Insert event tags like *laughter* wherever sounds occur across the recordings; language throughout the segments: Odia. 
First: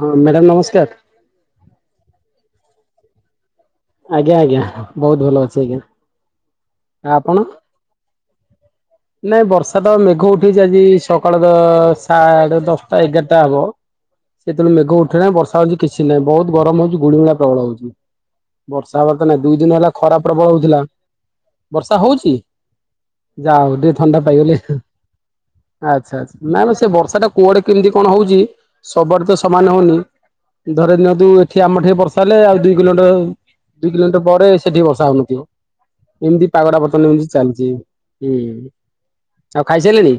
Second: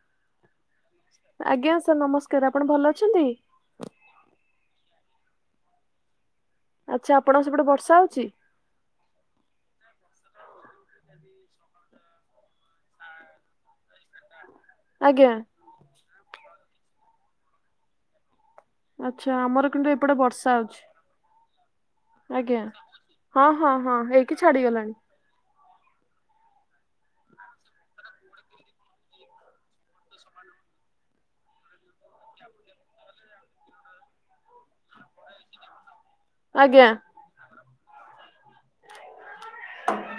ହଁ ମ୍ୟାଡ଼ାମ ନମସ୍କାର। ଆଜ୍ଞା ସାର୍ ନମସ୍କାର ଆପଣ ଭଲ ଅଛନ୍ତି? ଆଜ୍ଞା ଆଜ୍ଞା ବହୁତ ଭଲ ଅଛି ଆଜ୍ଞା। ଆଛା ଆପଣ? ଆପଣଙ୍କ ସେପଟେ ବର୍ଷା ହଉଛି? ନାଇଁ ବର୍ଷା ତ ମେଘ ଉଠେଇଛି ଆଜି ସକାଳ ତ ସାଢେ଼ ଦଶ ଟା ଏଗାରଟା ହବ ସେତେବେଳେ ମେଘ ଆଜ୍ଞା ଉଠେଇଲା ବର୍ଷା ହଉଚି କିଛି ନାହିଁ ବହୁତ ଗରମ ହଉଛି ଗୁଳିଗୁଳା ପ୍ରବଳ ହଉଚି। ବର୍ଷା ହବାତ ଆଚ୍ଛା ନାଇଁ ଦୁଇ ଆମର ଦିନ କିନ୍ତୁ ହେଲା ଏପଟେ ଖରା ବର୍ଷା ପ୍ରବଳ ହଉଛି। ହଉଥିଲା। ବର୍ଷା ହଉଚି? ଆଜ୍ଞା ହଁ ହଁ ଯାହାହଉ ଟିକେ ହଁ ଥଣ୍ଡା ହେଇକି ପାଇଗଲେ। ଛାଡିଗଲାଣି ଆଛା ଆଛା ନାମ ସେ ବର୍ଷା ଟା କୁଆଡେ କେମିତି କଣ ହଉଚି ସବୁଡେ ତ ସମାନ ହଉନି। ଧରେ ଦିଅନ୍ତୁ ଏଠି ଆମ ଠେଇ ବର୍ଷା ହେଲେ ଆଉ ଦିଇ କିଲୋମିଟ ଦୁଇ କିଲୋମିଟର ପରେ ସେଠି ବର୍ଷା ହଉନଥିବ। ଏମିତି ପାଗଟା ଆଜ୍ଞା ବର୍ତ୍ତମାନ ଏମିତି ଚାଲିଚି ହୁଁ ଆଉ ଖାଇସାରିଲେଣି?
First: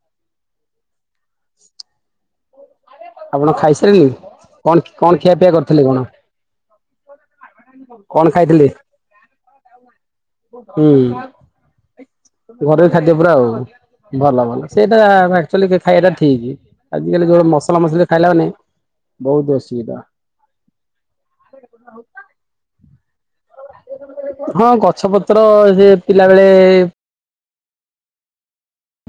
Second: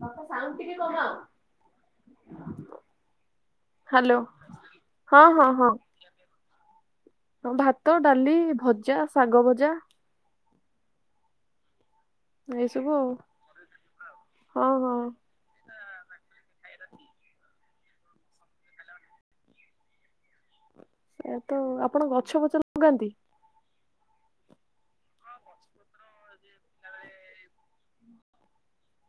ବାପା ସାଉଁଟୁ ଟିକେ କମା। ଆପଣ ଖାଇସାଲିଣି କଣ ଖୀ କଣ ହଁ ଖିଆ ହଁ ପିଇଆ ହଁ କରିଥିଲେ କଣ? ହଁ ଭାତ କଣ ଡାଲି ଖାଇଥିଲେ? ଭଜା ଶାଗ ଭଜା। ହୁଁ। ଏଇ ଘରୋଇ ସବୁ ଖାଦ୍ୟ ପୁରା ଆଉ ଭଲ ଭଲ ଆଉ ହଁ ହଁ ସେଇଟା ଭା ଚୁଲି କେ ଖାଇବା ଟା ଠିକ୍ ଆଜିକାଲି ଯୋଉ ମସଲା ମସଲି ଖାଇଲା ମାନେ ବହୁତ ଅସୁବିଧା। ସେଇଆ ତ ଆପଣ ଆଉ ଗଛ ପଛ ଲଗାନ୍ତି? ହଁ ଗଛ ପତ୍ର ସେ ପିଲାବେଳେ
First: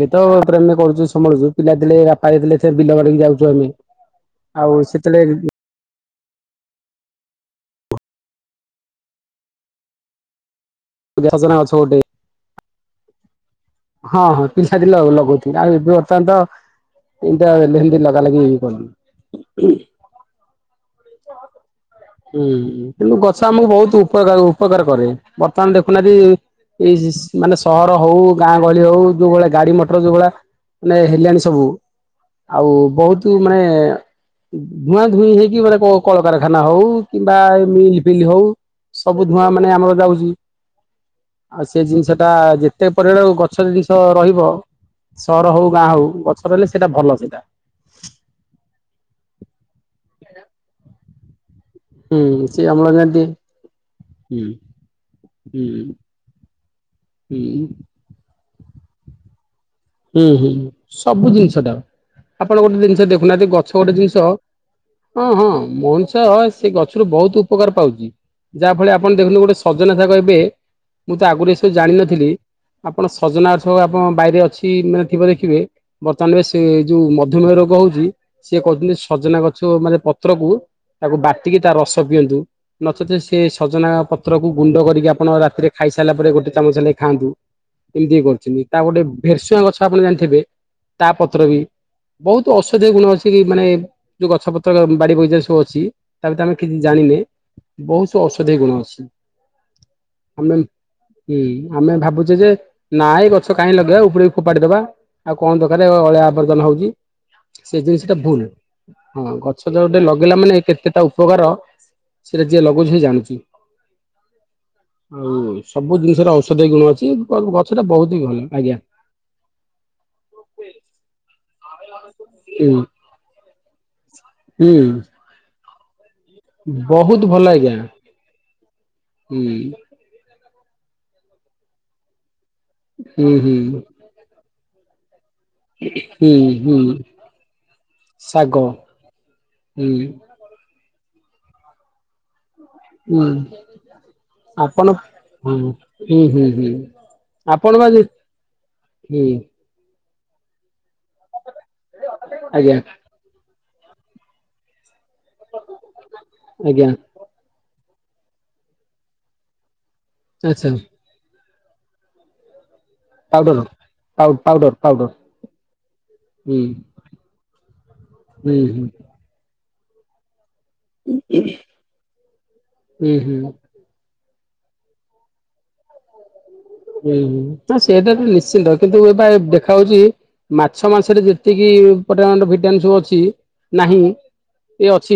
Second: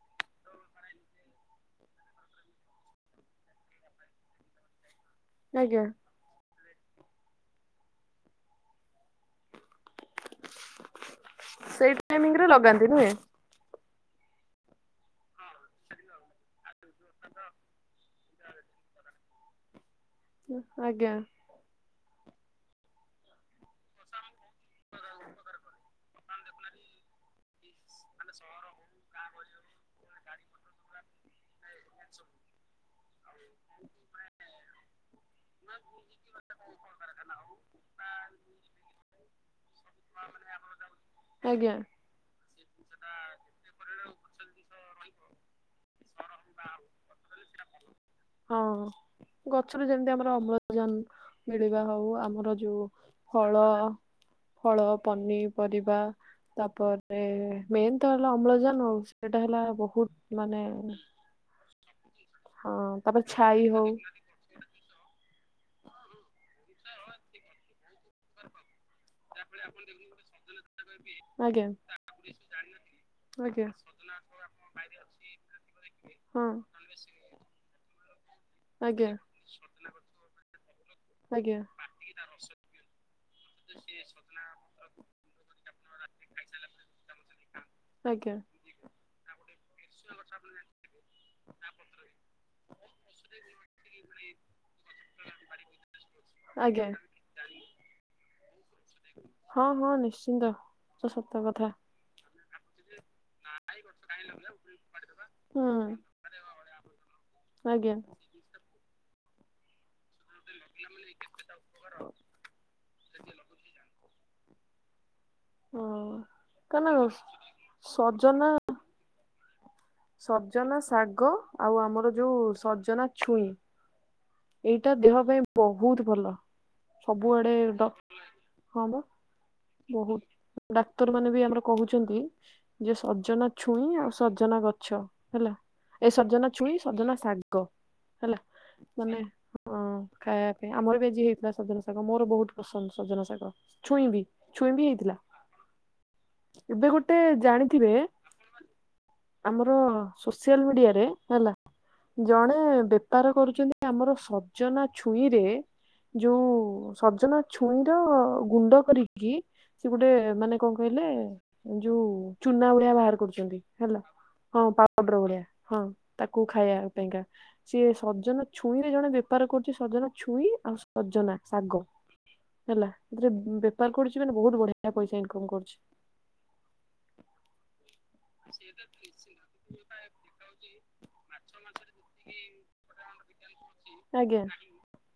ଏବେ ତ ପ୍ରେମେ କରୁଚୁ ସମାଳୁଚୁ ପିଲା ଥିଲେ ବାପା ଯେତେ ବେଳେ ଥିଲେ ତେ ବିଲ ବାଡିକି ଯାଉଚୁ ଆମେ। ଆଉ ସେତେବେଳେ ଆଜ୍ଞା। *unintelligible* ଗଛ ଗୋଟେ ଟାଇମିଂରେ ଲଗାନ୍ତି ନୁହେଁ। ହଁ ହଁ। ପିଲା ଥିଲା ଲଗଉଥିଲି ଆଉ ଏବେ ବର୍ତ୍ତମାନ ତ ଏମତିଆ ହେନ୍ତି ଲଗା ଲାଗି ଇଏ କରୁନୁ। ହୁଉଁ। ଆଜ୍ଞା। ହୁଁ କିନ୍ତୁ ଗଛ ଆମକୁ ବହୁତ ଉପକା-ଉପକାର କରେ। ବର୍ତ୍ତମାନ ଦେଖୁନାହାନ୍ତି ଏଇ ସ୍ ମାନେ ସହର ହଉ ଗାଁ ଗହଳି ହଉ ଯୋଉ ଭଳିଆ ଗାଡି ମଟର ଯୋଉ ଭଳିଆ ମାନେ ହେଲାଣି ସବୁ। ଆଉ ବହୁତ ମାନେ ଧୂଆଁ ଧୂଇଁ ହେଇକି ମାନେ କ କଳକାରଖାନା ହଉ କିମ୍ବା ମିଲ୍ ଫିଲ୍ ହଉ ସବୁ ଧୂଆଁ ମାନେ ଆମର ଲାଗୁଚି ଆଉ ଆଜ୍ଞା ସେ ଜିନିଷ ଟା ଯେ ଯେତେ ପରିମାଣ ଗଛ ଜିନିଷ ରହିବ। ସହର ହଉ ଗାଁ ହଉ ଗଛ ରହିଲେ ସେଇଟା ଭଲ ସେଇଟା। ହଁ ଗଛରୁ ଯେମିତି ଆମର ଅମ୍ଳଜାନ ମିଳିବା ହଉ ହୁଁ ଆମର ସେ ଯୋଉ ଅମ୍ଳଜାନ ଦିଏ ଫଳ ହୁଁ ଫଳ, ହୁଁ ପନିପରିବା ତା ପରେ ହୁଁ ମେନ୍ ତ ହେଲା ଅମ୍ଳଜାନ ଆଉ ସେଟା ହେଲା ହୁଁ ବହୁତ ହୁଁ ମାନେ ସବୁ ଜିନିଷ ଟା ଆପଣ ହଁ ଗୋଟେ ଜିନିଷ ତାପରେ ଦେଖୁନାହାନ୍ତି ଛାଇ ଗଛ ହଉ ଗୋଟେ ଜିନିଷ‌ ହଁ ହଁ ମଣିଷ ସେ ଗଛରୁ ବହୁତ ଉପକାର ପାଉଚି। ଯାହା ଫଳରେ ଆପଣ ଦେଖୁନ୍ତୁ ଗୋଟେ ସଜନା ଶାଗ ଏବେ ମୁଁ ତ ଆଗରୁ ଆଜ୍ଞା ଏସବୁ ଜାଣିନଥିଲି‌। ଆପଣ ସଜନାର ଆଜ୍ଞା। ଗଛ ଆପଣ ବାଇରେ ଅଛି। ତି ମାନେ ଥିବ ଦେଖିବେ ବର୍ତ୍ତମାନରେ ହଁ ସେ ଯୋଉ ମଧୁମେହ ରୋଗ ହଉଚି ସିଏ କହୁଚନ୍ତି ଆଜ୍ଞା ସଜନା ଗଛ ମାନେ ପତ୍ରକୁ ତାକୁ ଆଜ୍ଞା ବାଟିକି ତା ରସ ପିଅନ୍ତୁ‌। ନଚେତ୍ ସେ ସଜନା ପତ୍ରକୁ ଗୁଣ୍ଡ କରିକି ଆପଣ ରାତିରେ ଖାଇସାରିଲା ପରେ ଗୋଟେ ଚାମଚ ହେଲେ ଖାଆନ୍ତୁ। ଏମିତି ଇଏ ଆଜ୍ଞା। କରୁଚନ୍ତି। ତା ଗୋଟେ ଭେରସୁଆଁ ଗଛ ଆପଣ ଜାଣିଥିବେ ତା ପତ୍ର ବି ବହୁତ୍ ଔଷଧୀୟ ଗୁଣ ଅଛି କି ମାନେ ଯୋଉ ଗଛ ପତ୍ର ବାଡି ବଗିଚାରେରେ ସବୁ ଅଛି ତା ଭିତରେ ଆମେ କିଛି ଆଜ୍ଞା। ଜାଣିନେ। ବୋହୁତ ଔଷଧିୟ ଗୁଣ ଅଛି। ହଁ ହଁ ନିଶ୍ଚିନ୍ତ ଆମେ ତ ସତ ଉଁ କଥା ଆମେ ଭାବୁଚେ ଯେ ନାଇଁ ଗଛ କାଇଁ ଲଗେଇ ଆଉ ଉପାଡିକି ଫୋପାଡି ଦବା। ଆଉ କଣ ହୁଁ ଦରକାର ଅଳିଆ ଆବର୍ଜନ ହଉଚି। ସେ ଆଜ୍ଞା ଜିନିଷ ଟା ଭୁଲ। ହଁ, ଗଛ ତ ଗୋଟେ ଲଗେଇାଲା ମାନେ କେତେଟା ଉପକାର ସେରା ଯିଏ ଲାଗଉଚି ସିଏ ଜାଣିଚି। ହଁ ହଁ। ସବୁ ଜିନିଷରେ ଔଷଧୀୟ ଗୁଣ କାରଣ ଅଛି। ଗ-ଗଛଟା ବହୁତ୍ ହି ଭଲ ସଜନା ଆଜ୍ଞା। ସଜନା ଶାଗ ଆଉ ଆମର ଯୋଉ ସଜନା ଛୁଇଁ ଆଚ୍ଛା। ଏଇଟା ଦେହ ପାଇଁ ବହୁତ୍ ଭଲ। ବହୁତ ସବୁ ଭଲ ସାଡେ ଆଜ୍ଞା ଡକ୍ ହଁ ପା ହୁଁ ବହୁତ୍ ଡାକ୍ତର ମାନେ ବି ଆମର କହୁଚନ୍ତି। ଯେ ହୁଁ ସଜନା ହୁଁ ଛୁଇଁ ଆଉ ସଜନା ଗଛ ହେଲା। ଏ ହୁଁ ସଜନା ଛୁଇ ହୁଁ ସଜନା ଶାଗ ହେଲା। ଶାଗ ହେଁ ହଁ ହୁଁ ଖାଇବା ପାଇଁ ଆମର ବି ଆଜି ହେଇଥିଲା ସଜନା ଶାଗ। ମୋର ବହୁତ୍ ସ ସଜନ ହୁଁ ଶାଗ ଛୁଇଁବି ଛୁଇଁବି ହେଇଥିଲା। ହଁ ହୁଁ ହୁଁ ହୁଁ ଏବେ ଗୋଟେ ଆପଣ ବା ହୁଁ ଆ ସୋସିଆଲ ମିଡିଆରେ ହେଲା ଜଣେ ଆଜ୍ଞା ବେପାର କରୁଛନ୍ତି। ଆମର ସଜନା ଛୁଇଁରେ ଯୋଉ ଆଜ୍ଞା ସଜନା ଛୁଇଁର ଗୁଣ୍ଡ କରିକି ସେ ଗୋଟେ ମାନେ ଆଚ୍ଛା କଣ କହିଲେ ଯୋଉ ଚୁନା ବଡିଆ ବାହାର ପାଉଡର କରୁଛନ୍ତି ହେଲା। ପାଉ ହଁ ପାଉଡର ପାଉଡର ପାଉର ଭଳିଆ ହଁ ତାକୁ ହୁଁ ଖାଇବା ପାଇଁକା ସିଏ ସଜନ ହୁଁ ହୁଁ ଜଣେ ବେପାର କରୁଛି ସଜନା ଛୁଇଁ ଆଉ ସଜନା ଶାଗ ହେଲା ହୁଁ ହୁଁ ଏଥିରେ କରୁ ମାନ ବହୁତ ବଢିଆଇସ ଇନକମ୍ କରୁଛି। ହୁଁ ହୁଁ ନା ସେଇଟା ତ ନିଶ୍ଚିନ୍ତ କିନ୍ତୁ ଏବେ ଦେଖା ହଉଛି ମାଛ ମାସରେ ଯେତିକି ଟ ଭିଟ ସବୁ ଅଛି ନାହିଁ। ଆଜ୍ଞା ଏ ଅଛି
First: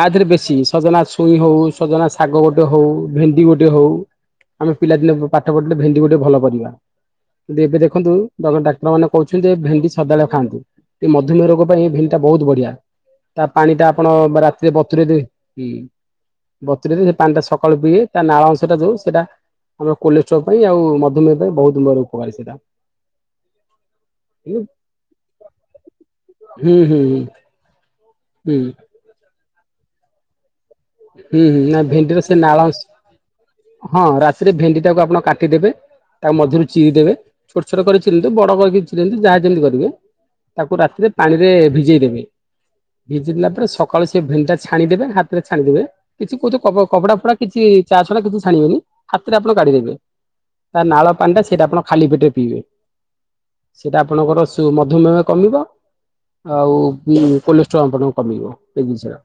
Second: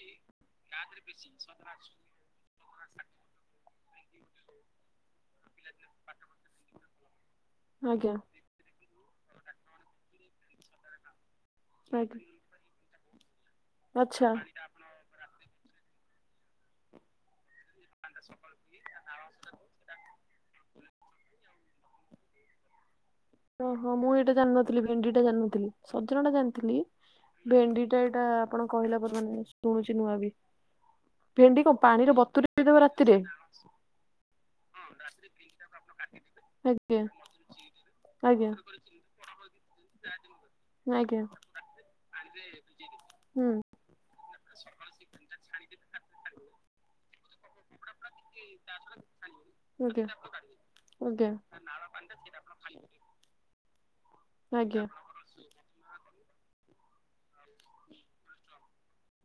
ଆ ଦେରେ ବେଶୀ ସଜନା ଛୁଇଁ ହଉ, ସଜନା ଶାଗ ଗୋଟେ ହଉ, ଭେଣ୍ଡି ଗୋଟେ ଯାହା ହଉ, ଆମେ ପିଲାଦିନେ ପାଠ ପଢ଼ିଥିଲେ ଭେଣ୍ଡି ଗୋଟେ ଭଲ ପରିବା, କିନ୍ତୁ ଏବେ ଦେଖନ୍ତୁ ଆଜ୍ଞା ଗମେଣ୍ଟ ଡାକ୍ତର ମାନ କହୁଛନ୍ତି ଯେ ଭେଣ୍ଡି ସଦାବେଳେ ଖାଆନ୍ତୁ, ଏ ମଧୁମେହ ରୋଗ ପାଇଁ ଭେଣ୍ଡି ଆଜ୍ଞା ଟା ବହୁତ୍ ବଢିଆ। ତା ପାଣି ଟା ଆପଣ ଆଚ୍ଛା ରାତିରେ ବତୁରେଇ *inaudible* ସେ ପାଣି ଟା ସକାଳୁ ପିଇଵେ, ତା ନାଳ ଅଂଶଟା ଯଉ ସେଟ ଆମର କୋଲେ ଛ ଉ ପାଇଁ ଆଉ ମଧ୍ଧୁମେହ ପାଇଁ ବହୁତ୍ ବଡ ଉପକାରୀ ସେଇଟା। ଓହଁ ମୁଁ ଏଇଟା ଜାଣିନଥିଲି ଭେଣ୍ଡି ଟା ଜାଣିନଥିଲି ସଜନ ଟା ହୁଁ ଜାଣିଥିଲି ହୁଁ ଭେଣ୍ଡି ଏଇଟା ହୁଁ ଆପଣ କହିଲା ପରେ ମାନେ ଶୁଣୁଛି ନୂଆ ବି ହୁଁ ହୁଁ ଭେଣ୍ଡି କୁ ନା ପାଣିରେ ଭେଣ୍ଡିର ସେ ବତୁୁରୀ ନାଳ ଅଂଶ ଦେଇଦବ ରାତିରେ। ହଁ ରାତିରେ ଭେଣ୍ଡି ଟାକୁ ଆପଣ କାଟିଦେବେ ତା ମଝିରୁ ଚିରି ଆଜ୍ଞା ଦେବେ ଛୋଟ ଛୋଟ କରିଥିଲନ୍ତୁ ଆଜ୍ଞା ବଡ କରିୁ ଯାହା ଯେମିତି କରିବେ ତାକୁ ରାତିରେ ଆଜ୍ଞା ପାଣିରେ ଭିଜେଇ ଦେବେ ଭିଜିଲଲା ହୁଁ ପରେ ସକା କକାଳ ସେ ଭେଣ୍ଟା ଛାଣିଦବେ। ହାତରେ ଛାଣି ଦେବେ କିଛି କହୁତ କପା ଫଡା କିଛି ଚାଷା କିଛି ଛାଣିବେନି ହାତରେ ଆପଣ କାଢିଦେବେ‌‌। ଆଜ୍ଞା ତା ନାଳ ଆଜ୍ଞା ପାଣିଟା ସେଇଟା ଆପଣ ଖାଲି ପଟରେ ପିଇବେ। *inaudible* ସେଇଟା ଆପଣଙ୍କର ସୁ ଆଜ୍ଞା ମଧୁମୟ କମିବ। ଆଉ କୋଲେଷ୍ଟ୍ରଲ୍ ଆପଣଙ୍କ କମେଇବ ସେ ଜନିଷ ଟା।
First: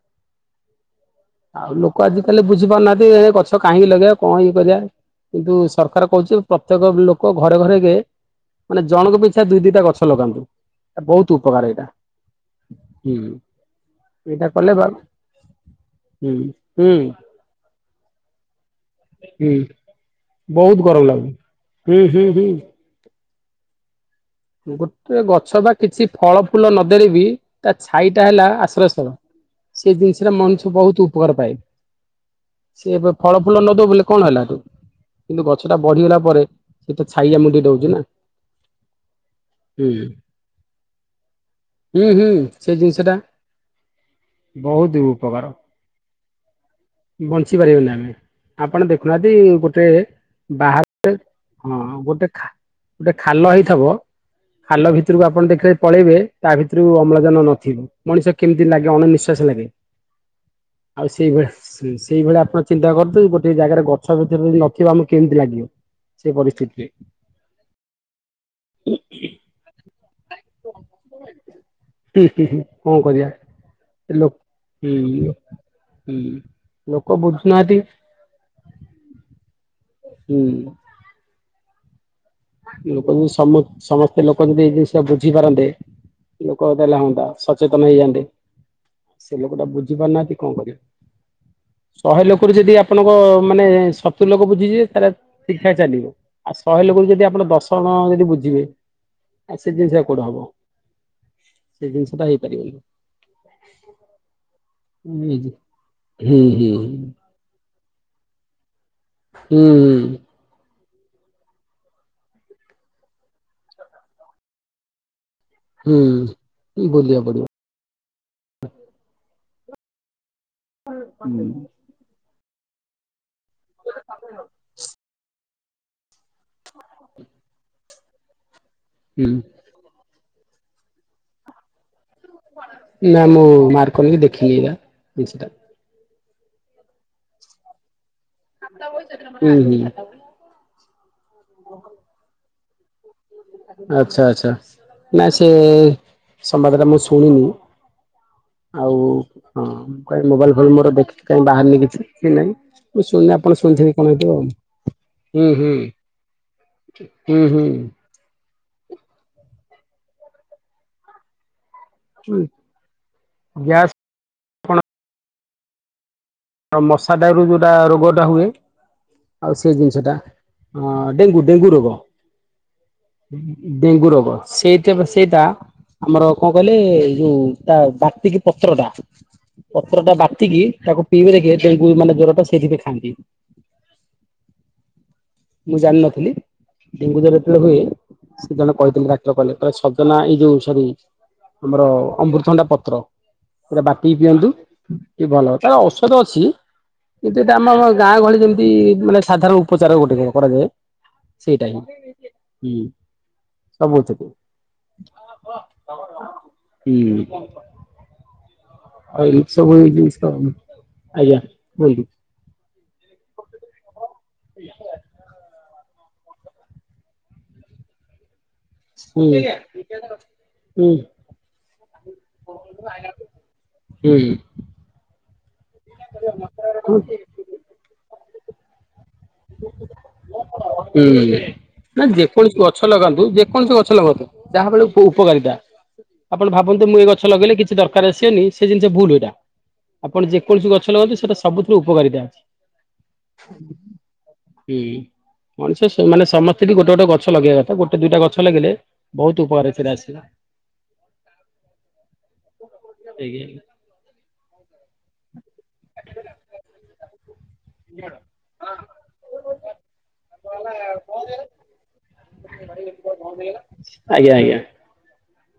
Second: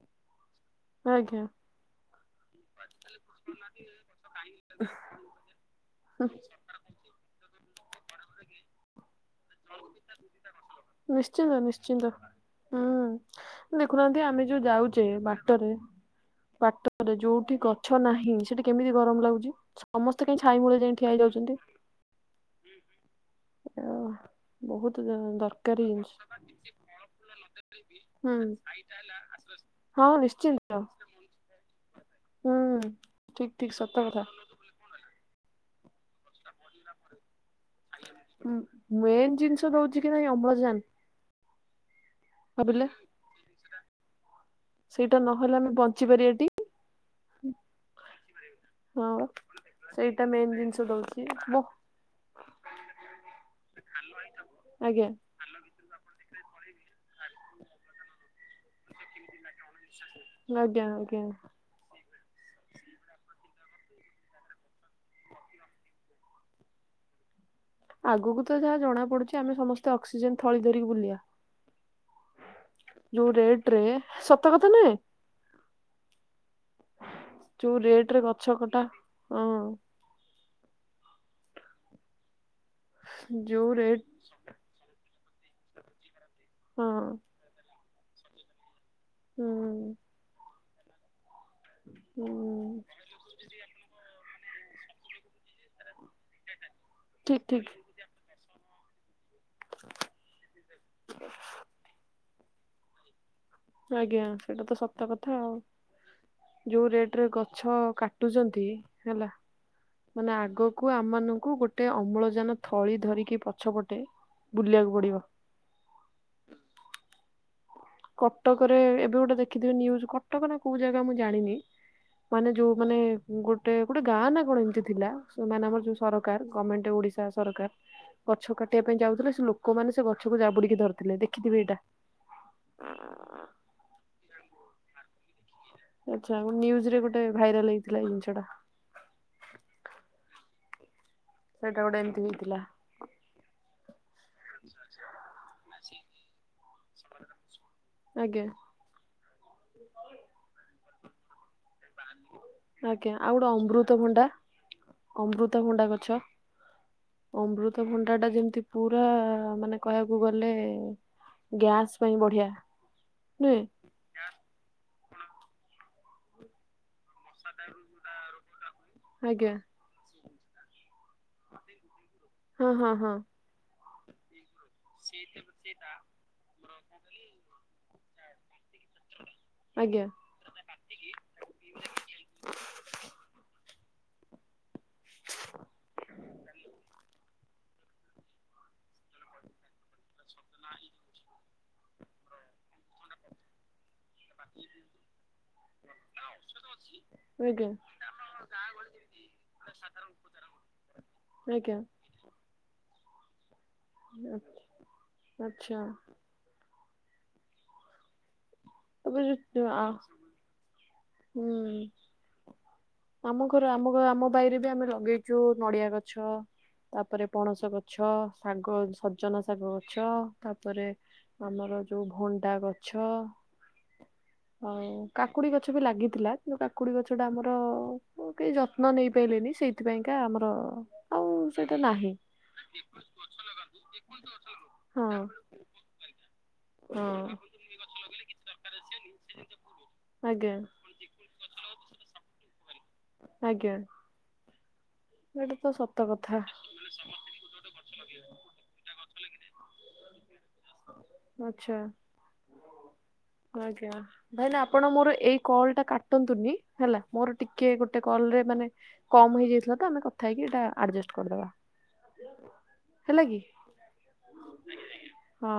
ଆଜ୍ଞା। ଆଉ ଲୋକ ଆଜିକାଲି ବୁଝିପାରୁନାହାନ୍ତି ଏ ଗଛ କାହିଁକି ଲଗେଇବା କଣ ଇଏ କରିବା। କିନ୍ତୁ ସରକାର ହୁଁ। କହୁଛି ପ୍ରତ୍ୟେକ ଲୋକ ଘରେ ଘରେ କେ ମାନେ ଜଣଙ୍କ ବି ସୋ ଦୁଇ ଦୁଇ ଟା ଗଛ ଲଗାନ୍ତୁ। ନିଶ୍ଚିନ୍ତ ଉପକାର ଏଇଟା ନିଶ୍ଚିନ୍ତ। ହୁଁ ଦେଖୁନାହାନ୍ତି ଆମେ ଏଇଟା ଯୋଉ କଲେ ବା ଯାଉଛେ ବାଟରେ ହୁଁ ହୁଁ ପାଟରେ ଯୋଉଠି ଗଛ ନାହିଁ ସେଠି କେମିତି ଗରମ ହୁଁ ଲାଗୁଛି। ସମସ୍ତେ କାଇଁ ଛାଇ ବହୁତ ମୂଳେ ଯାଇ ଗରମ ଠିଆ ଲାଗୁଛି ହେଇଯାଉଛନ୍ତି। ହୁଁ ହୁଁ ହୁଁ। ଓ ବହୁତ ଗୋଟେ ଗଛ ବା ଦରକାରୀ କିଛି ଜିନିଷ। ଫଳ ଫୁଲ ନଦେଲେ ବିି, ତା ଛାଇ ଟା ହୁଁ ହେଲା ଆଶ୍ରୟସ୍। ସେ ହଁ ଜିନିଷଟା ମଣିଷ ନିଶ୍ଚିନ୍ତ ବହୁତ ଉପକାର ପାଏ। ହୁଁ ସିଏ ଏବେ ଫଳ ଠିକ ଫୁଲ ଠିକ ନ ଦଉ ସତ ବ କଥା। କଣ ହେଲା। କିନ୍ତୁ ଗଛ ଟା ବଢି଼ଗଲା ପରେ ସେ ତ ଛାଇ ଆମ ଟିକେ ଦଉଛି ନା। ମେନ୍ ଜିନିଷ ହୁଁ ଦଉଛି କି ନାଇଁ ଅମ୍ଲଜାନ ହୁଁ ହୁଁ ସେଇ ଜିନିଷଟା। ବହୁତ ସେଇଟା ଉପକାର ନହେଲେ ଆମେ ବଞ୍ଚି ପାରିବାଟି ବଞ୍ଚି ପାରିବନି ଆମେ। ଆପଣ ହଁ ଦେଖୁନାହାନ୍ତି ଗୋଟେ ସେଇଟା ମେନ୍ ଜିନିଷ ବାହ ଦଉଛି ମୋ ହଁ ଗୋଟେ। ଗୋଟୋଲ ହେଇ ବ ଖାଲ ଆଜ୍ଞା ଭିତରକୁ ଆପଣ ଦେଖିବ ପଳେଇବେ ତା ଭିତରୁ ଅମ୍ଳଜାନ ନଥିବ। ମଣିଷ କେମିତି ଲାଗେ ଅଣନିଶ୍ଵାସ ଲାଗେ ଆଜ୍ଞା ଆଉ ଆଜ୍ଞା ସେଇଭଳିଆ। ସେଇଭଳିଆ ଆପଣ ଚିନ୍ତା କରଦୁ ଗୋଟେ ଜାଗାରେ ଗଛ ଭିତରେ ଯଦି ନଥିବ ଆମକୁ କେମିତି ଲାଗିବ। ସେ ପରିସ୍ଥିତି ରେ। ଆଗକୁ ତ ଯାହା ଜଣା ପଡୁଛି ଆମେ ସମସ୍ତେ ଅକ୍ସିଜେନ ଥଳି ଧରିକି ବୁଲିବା। ହୁଁ ହୁଁ ହୁଁ କଣ କରିବା ଯୋଉ ରେଟ ରେ ଲୋ ସତକଥା ହୁଁ ନୁହେଁ। ହୁଁ। ଲୋକ ବୁଝୁନାହାନ୍ତି ଯୋଉ ରେଟରେ ଗଛ କଟା ହଁ। ହୁଁ। ଲୋକ ଯଦି ସମ ଯୋଉ ରେଟ ସମସ୍ତେ ଲୋକ ଯଦି ଏଇ ଜିନିଷ ଟା ବୁଝିପାରନ୍ତେ ଲୋକ ହଁ ଦେହଲେ ହୁଅନ୍ତା ସଚେତନ ହେଇଯାଆନ୍ତେ ସେ ଲୋକ ଟା ହୁଁ ବୁଝି ପାରୁନାହାନ୍ତି କଣ କରିବ। ଶହେ ଲୋକରୁ ଯଦି ହୁଁ ଆପଣଙ୍କ ମାନେ ସତୁରି ଲୋକ ବୁଝିଯିବେ ତାହେଲେ ଠିକ୍ ଠାକ୍ ଚାଲିବ। ଆଉ ଶହେ ଲୋକରୁ ଯଦି ଠିକ୍ ଆପଣ ଠିକ୍। ଦଶ ଜଣ ଯଦି ବୁଝିବେ। ଆ ସେ ଜିନିଷଟା କୋଉଠ ହବ ସେ ଜିନିଷ ଟା ହେଇପାରିବନି। ଆଜ୍ଞା ସେଇଟା ତ ସତ କଥା ଆଉ ହୁଁ ହୁଁ ଯୋଉ ରେଟ ରେ ଗଛ କା ଉଟୁଛନ୍ତି ହେଲା ହୁଁ ମାନେ ଆଗ କୁ ଆମମାଙ୍କୁ ଗୋଟେ ଅମ୍ଳଜାନ ଥଳି ଧରିକି ପଛ ପଟେ ବୁଲିବାକୁ ପଡିବ। ହୁଁ ବୁଲିବାକୁ ପଡିବ। କଟକରେ ଏବେ ଗୋଟେ ଦେଖିଥିବେ ନ୍ୟୁଜ କଟକ ନା କୋଉ ଜାଗା ମୁଁ ହୁଁ ଜାଣିନି। ମାନେ ଯୋଉ ମାନେ ଗୋଟେ ଗୋଟେ ଗାଁ ନା କଣ ଏମିତି ଥିଲା ମାନେ ଆମର ଯୋଉ ସରକାର ଗମେଣ୍ଟ ଓଡ଼ିଶା ସରକାର। ଗଛ କାଟିବା ପାଇଁ ହୁଁ ଯାଉଥିଲେ ସେ ଲୋକମାନେ ସେ ଗଛକୁ ଜାବୁଡିକି ଧରିଥିଲେ ଦେଖିଥିବେ ଏଇଟା। ନା ମୁଁ ମାରକରିନି କି ଦେଖିନି ଏଇଟା ଜିନିଷଟା। ଆଚ୍ଛା ନ୍ୟୁଜ ରେ ଗୋଟେ ଭାଇରାଲ ହେଇଥିଲା ଏ ଜିନିଷଟା। ହୁଁ ହୁଁ। ସେଇଟା ଗୋଟେ ଏମିତି ହେଇଥିଲା। ଆଚ୍ଛା ଆଚ୍ଛା ନାଇ ସେ ସମ୍ବାଦ ଟା ମୁଁ ଶୁଣିନି। ଆଜ୍ଞା। ଆଉ ହଁ ମୁଁ କହିଲି ମୋବାଇଲ୍ ଫୋବାଇଲ ମୋର ଦେଖି କାଇଁ ବାହାରିନି। କି ନାଇଁ ଆଜ୍ଞା ମୁଁ ଆଉ ଆପଣ ଗୋଟେ ଶୁଣିଥିବେ କଣ ଅମୃତଭଣ୍ଡା ହବ ଆଉ ହୁଁ ହୁଁ। ଅମୃତଭଣ୍ଡା ଗଛ ହୁଁ ହୁଁ। ପଟାଟା ଯେମିତି ପୁରା ମାନେ କହିବାକୁ ଗଲେ ଗ୍ୟାସ୍। ପାଇଁ ହୁଁ ବଢିଆ ନୁହେଁ। ଗ୍ୟାସ୍ କଣ ମଶା ଟା ରୁ ଯୋଉଟା ରୋଗଟା ହୁଏ ଆଜ୍ଞା ଆଉ ସେ ଜିନିଷ ଟା ହଁ ଡେଙ୍ଗୁ ଡେଙ୍ଗୁ ରୋଗ। ହଁ ହଁ ହଁ। ଡେଙ୍ଗୁ ରୋଗ ସେଇ ସେଇଟା ଆମର କଣ କହିଲେ ଏ ଯୋଉ ତା ବାତି କିି ପତ୍ର ଟା ଆଜ୍ଞା ପତ୍ରଟା ବାଟି ସେତିକି ତାକୁ ପିଇବେ ଦେଖେ ତାକୁ ମାନେ ଜ୍ଵର ଟା ସେଇଥିପାଇଁ ଖାଆନ୍ତି। ମୁଁ ଜାଣିନଥିଲି ଡେଙ୍ଗୁ ଜର ଯେତେବେଳେ ହୁଏ ସେ ଜଣେ କହିଛନ୍ତି ରା କଲେ ସଜନା ଏଇ ଯୋଉ ସରି ଆମର ଅମୃତଭଣ୍ଡା ପତ୍ର। ପୁରଟ ବାଟିକି ପିଅନ୍ତୁ ଟିକେ ଭଲ ହବ ତ ଅଛି କିନ୍ତୁ ଏଟା ଆଜ୍ଞା ଆମ ଗାଁ ଗହଳି ଯେମିତି ମାନେ ସାଧାରଣ ଉପଚାର ଗୋଟେ କରାଯାଏ। ସେଇଟା ଆଜ୍ଞା। ହିଁ। ହୁଁ ସବୁ ଅଛି। ଆଚ୍ଛା ହୁଁ। ତାପରେ ଆଉ ଯୋଉ ସବୁ ଆ ଜିନିଷ ଆଜ୍ଞା ହୁଁ କୁହନ୍ତୁ। ଆମ ଘର ଆମ ଆମ ବାଇରେ ବି ଆମେ ଲଗେଇଛୁ ନଡିଆ ଗଛ। ତାପରେ ପଣସ ଗଛ। ଶାଗ ହୁଁ। ସଜନା ଶାଗ ଗଛ। ତାପରେ ହୁଁ ଆମର ଯୋଉ ଭଣ୍ଡା ଗଛ ହୁଁ। ଆଉ କାକୁଡି ଗଛ ବି ଲାଗିଥିଲା। କି କାକୁଡି ଗଛ ଟା ଆମର ମୁଁ କେହି ଯତ୍ନ ନେଇପାରିଲନି ସେଇଥିପାଇଁକା ଆମର ଆଉ ହୁଁ ସେଇଟା ନା ନାହିଁ। ଯେକୌଣସି ଗଛ ଲଗାନ୍ତୁ ଯେକୌଣସି ଗଛ ଲଗନ୍ତୁ ଯାହା ବଳେ ଉପକାରିତା। ହ *unintelligible* ଆପଣ ଭାବନ୍ତୁ ମୁଁ ଏ ଗଛ ଲଗେଇଲେ କିଛି ଦରକାର ଆସିବେନି ସେ ଜିନିଷ ଭୁଲ ଏଇଟା। ଆପଣ ଆଜ୍ଞା ଯେକୌଣସି ଗଛ ଛି ଲଗାଯାଉଛି ସେଟା ସବୁଥିରୁ ଉପକାରିତା ଅଛି। ଆଜ୍ଞା ହୁଁ ଏଇଟା ତ ମଣିଷ ସତ ସେମାନେ କଥା ସମସ୍ତେ ବି ଗୋଟେ ଗୋଟେ ଗଛ ଲଗେଇବା କଥା। ଗୋଟେ, ଦୁଇଟା ଗଛ ଲାଗିଲେ ବହୁତ ଉପକାରେ ସେରା ଆସିଲ। ମ *unintelligible* ଏଞ *unintelligible* ଆଜ୍ଞା। ଭାଇନା ଆପଣ ମୋର ଏଇ କଲ ଟା କାଟନ୍ତୁନି ହେଲା ମୋର ଟିକେ ଗୋଟେ କଲ ରେ ମାନେ କମ ହେଇଯାଇଥିଲା। ତ ଆମେ କଥା ହେଇକି ଏଟା ଆଡଜେଷ୍ଟ କରି ଦବା ହେଲା କି? ଆଜ୍ଞା। ହଁ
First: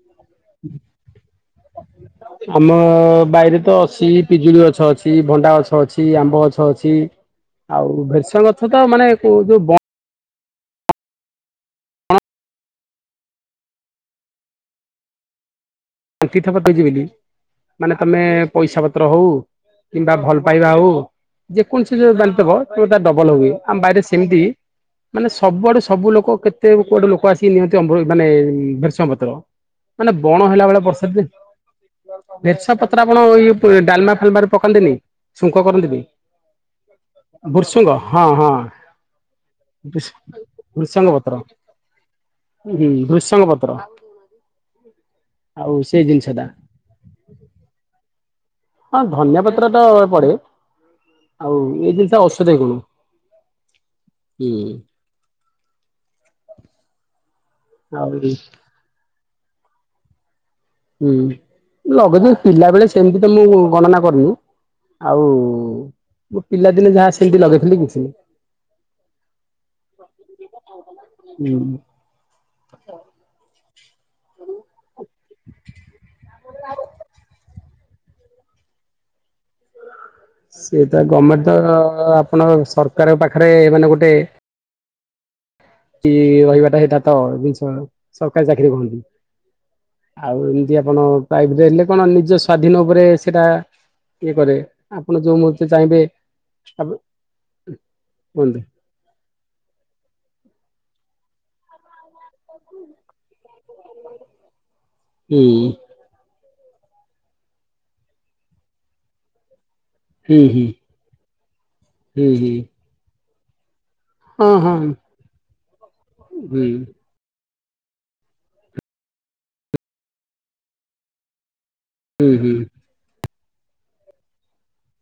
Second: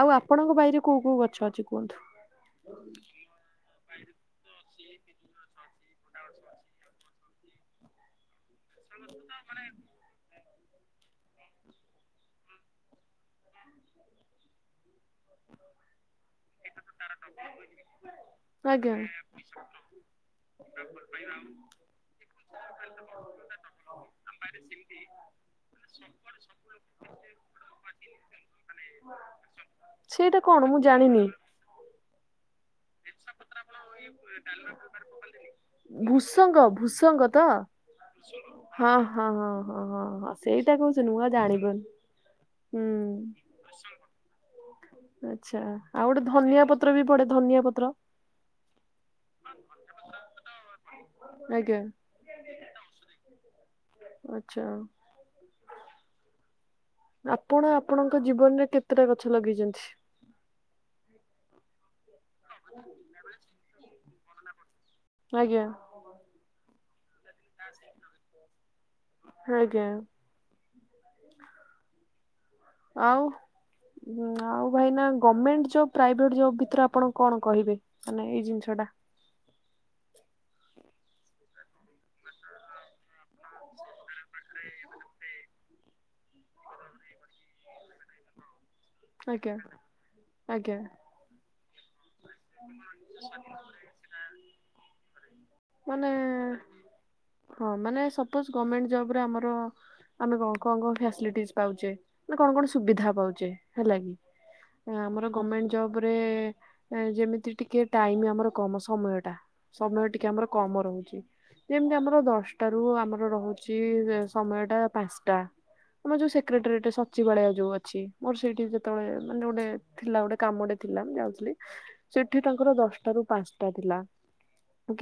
ଆଉ ଆପଣଙ୍କ ବାଇରେ କୋଉ କୋଉ ଗଛ ଅଛି କୁହନ୍ତୁ? ଆମ ବାଇରେ ତ ଅଛି ପିଜୁଳି ଗଛ ଅଛି, ଭଣ୍ଡା ଗଛ ଅଛି, ଆମ୍ବ ଗଛ ଅଛି ଆଉ ଭେରସଙ୍ଗ ଗଛ ସେଟା ମାନେ ଯୋଯୋଉ *unintelligible* ବୋଲି ମାନେ ତମେ ପଇସା ଆଜ୍ଞା। ପତ୍ର ହଉ କିମ୍ବା ଭଲ ପାଇବା ହଉ ଯେକୌଣସି ଯୋଉ ଜାଣିିତବ କି ତା ଡବଲ ହୁଏ। ଆମ ବାହରେ ସେମିତି ମାନେ ସବୁଆଡୁ ସବୁ ଲୋକ କେତେ କୁଆଡେ ଲୋକ ଆସିକି ନିଅନ୍ତି ଅମୃ ମାନେ ଭେରଷଙ୍ଗ ପତ୍ର। ମାନେ ସେଇଟା ବଣ କଣ ହେଲା ମୁଁ ବେଳେ ବର୍ଷା ଜାଣିନି ର୍ସପ *unintelligible* ଆପଣ ଇ ଡାଲମା ଫାଲମା ରେ ପକାନ୍ତିନି ଛୁଙ୍କ କରନ୍ତି ବି। ଭୂସଙ୍ଗ ଭୂସଙ୍ଗ ତ? ଭୃସୁଙ୍ଗ ହଁ ହଁ ହଁ ହଁ ହଁ ହଁ ହଁ ଭୁଶ ସେଇଟା କହୁଛ ଭୃସଙ୍ଗ ମୁଁ ଆଉ ପତ୍ର। ଜାଣିପାରୁନି। ହୁଁ ଭୃସଙ୍ଗ ପତ୍ର ଆଛା ସେଇ ଆଉ ଗୋଟେ ଜିନିଷ ଟା ଧନିଆ ପତ୍ର ବି ପଡେ ଧନିଆ ପତ୍ର ହଁ ଧନିଆ ପତ୍ର ତ ପଡେ ଆଉ *unintelligible* ଏଇ ଜିନିଷ ଔଷଧୀୟ ଆଜ୍ଞା। ଗୁଣ ହୁଁ ଆଚ୍ଛା। ଆପଣ ଆଉ ଆପଣଙ୍କ ଜୀବନରେ କେତେଟା ଗଛ ଲଗେଇଛନ୍ତି? ହୁଁ ଲଗଛ ପିଲା ବେଳେ ସେମିତି ତ ମୁଁ ଗଣନା କରିନି ଆଉ ଆଜ୍ଞା ମୋ ପିଲାଦିନେ ଯାହା ସେମିତି ଲଗେଇଥିଲି କିଛି ହଁ ହୁଁ ଆଉ ଆଉ ଭାଇନା ଗଭର୍ଣମେଣ୍ଟ ଜବ୍ ପ୍ରାଇଭେଟ ଜବ ଭିତରେ ଆପଣ କଣ କହିବେ? ମାନେ ଏଇ ଜିନିଷ ଟା ସେଟା ଗଭର୍ଣ୍ଣମେଣ୍ଟ ତ ଆପଣ ସରକାରଙ୍କ ପାଖରେ ମାନେ ଗୋଟେ ମେ *unintelligible* କି ରହିବାଟା ହେ ଏଟାତ ଜିନିଷ ସରକାରୀ ଚାକିରି କୁହନ୍ତି ଆଜ୍ଞା ଆଉ ଆଜ୍ଞା ଏମିତି ଆପଣ ପାଇବୁ ଦେଲେ କଣ ନିଜ ସ୍ଵାଧୀନ ଉପରେ ସେଇଟା ଇଏ କରେ ଆପଣ ଯୋଉ ମୁ କି ଚାହିଁବେ ମାନେ ସବୁ ହଁ ମାନେ ସପୋଜ ଗଭର୍ଣମେଣ୍ଟ ଜବ ରେ ଆମର ଆମେ କଣ କଣ କଣ ଫ୍ୟାସିଲିଟିଚି ପାଉଛେ ମାନେ କଣ କଣ ସୁବିଧା ପାଉଛେ ହେଲା କିି ଆମର ହୁଁ ଗଭର୍ଣମେଣ୍ଟ ଜବ ରେ ଯେମିତି ଟିକେ ଟାଇମ ଆମର କମ ସମୟ ଟା ସମୟ ଟିକେ ହୁଁ ଆମର ହୁଁ କମ ରହୁଛି ଯେମିତି ଆମର ହୁଁ ହୁଁ ଦଶଟାରୁ ଆମର ରହୁଛି ହଁ ସମୟଟା ହଁ ପାଞ୍ଚଟା ଆମର ଯୋଉ ସେକ୍ରଟାର ହୁଁ ସଚିବାଳିଆ ଯୋଉ ଅଛି ମୋର ସେଇଠି ଯେତେବେଳେ ମାନେ ଗୋଟେ ଥିଲା ଗୋଟେ କାମଟେ ଥିଲା ମୁଁ ଯାଉଥିଲି ହୁଁ ସେଠି ହୁଁ ତାଙ୍କର ଦଶଟା ରୁ ପାଞ୍ଚଟା ଥିଲା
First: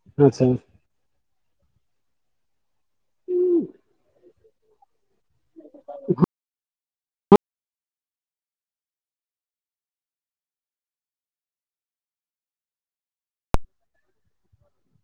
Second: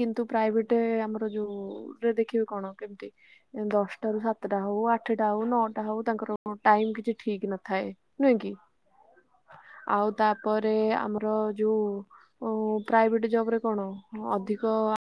କିନ୍ତୁ ଆଚ୍ଛା। ପ୍ରାଇଭେଟ ଗଟେ ଆମର ଯୋଉରେ ଦେଖିବେ କଣ କେମିତି ଦଶଟା ରୁ ସାତଟା ହଉ ଆଠ ଆଠଟା ହଉ ନଅଟା ହଉ ତାଙ୍କର କ ଟାଇମ୍ କିଛି ଠିକ ନଥାଏ ନୁହେଁ କି ଆଉ ତାପରେ ଆମର ଯୋଉ ପ୍ରାଇଭେଟ ଜବ ରେ କଣ ଅଧିକ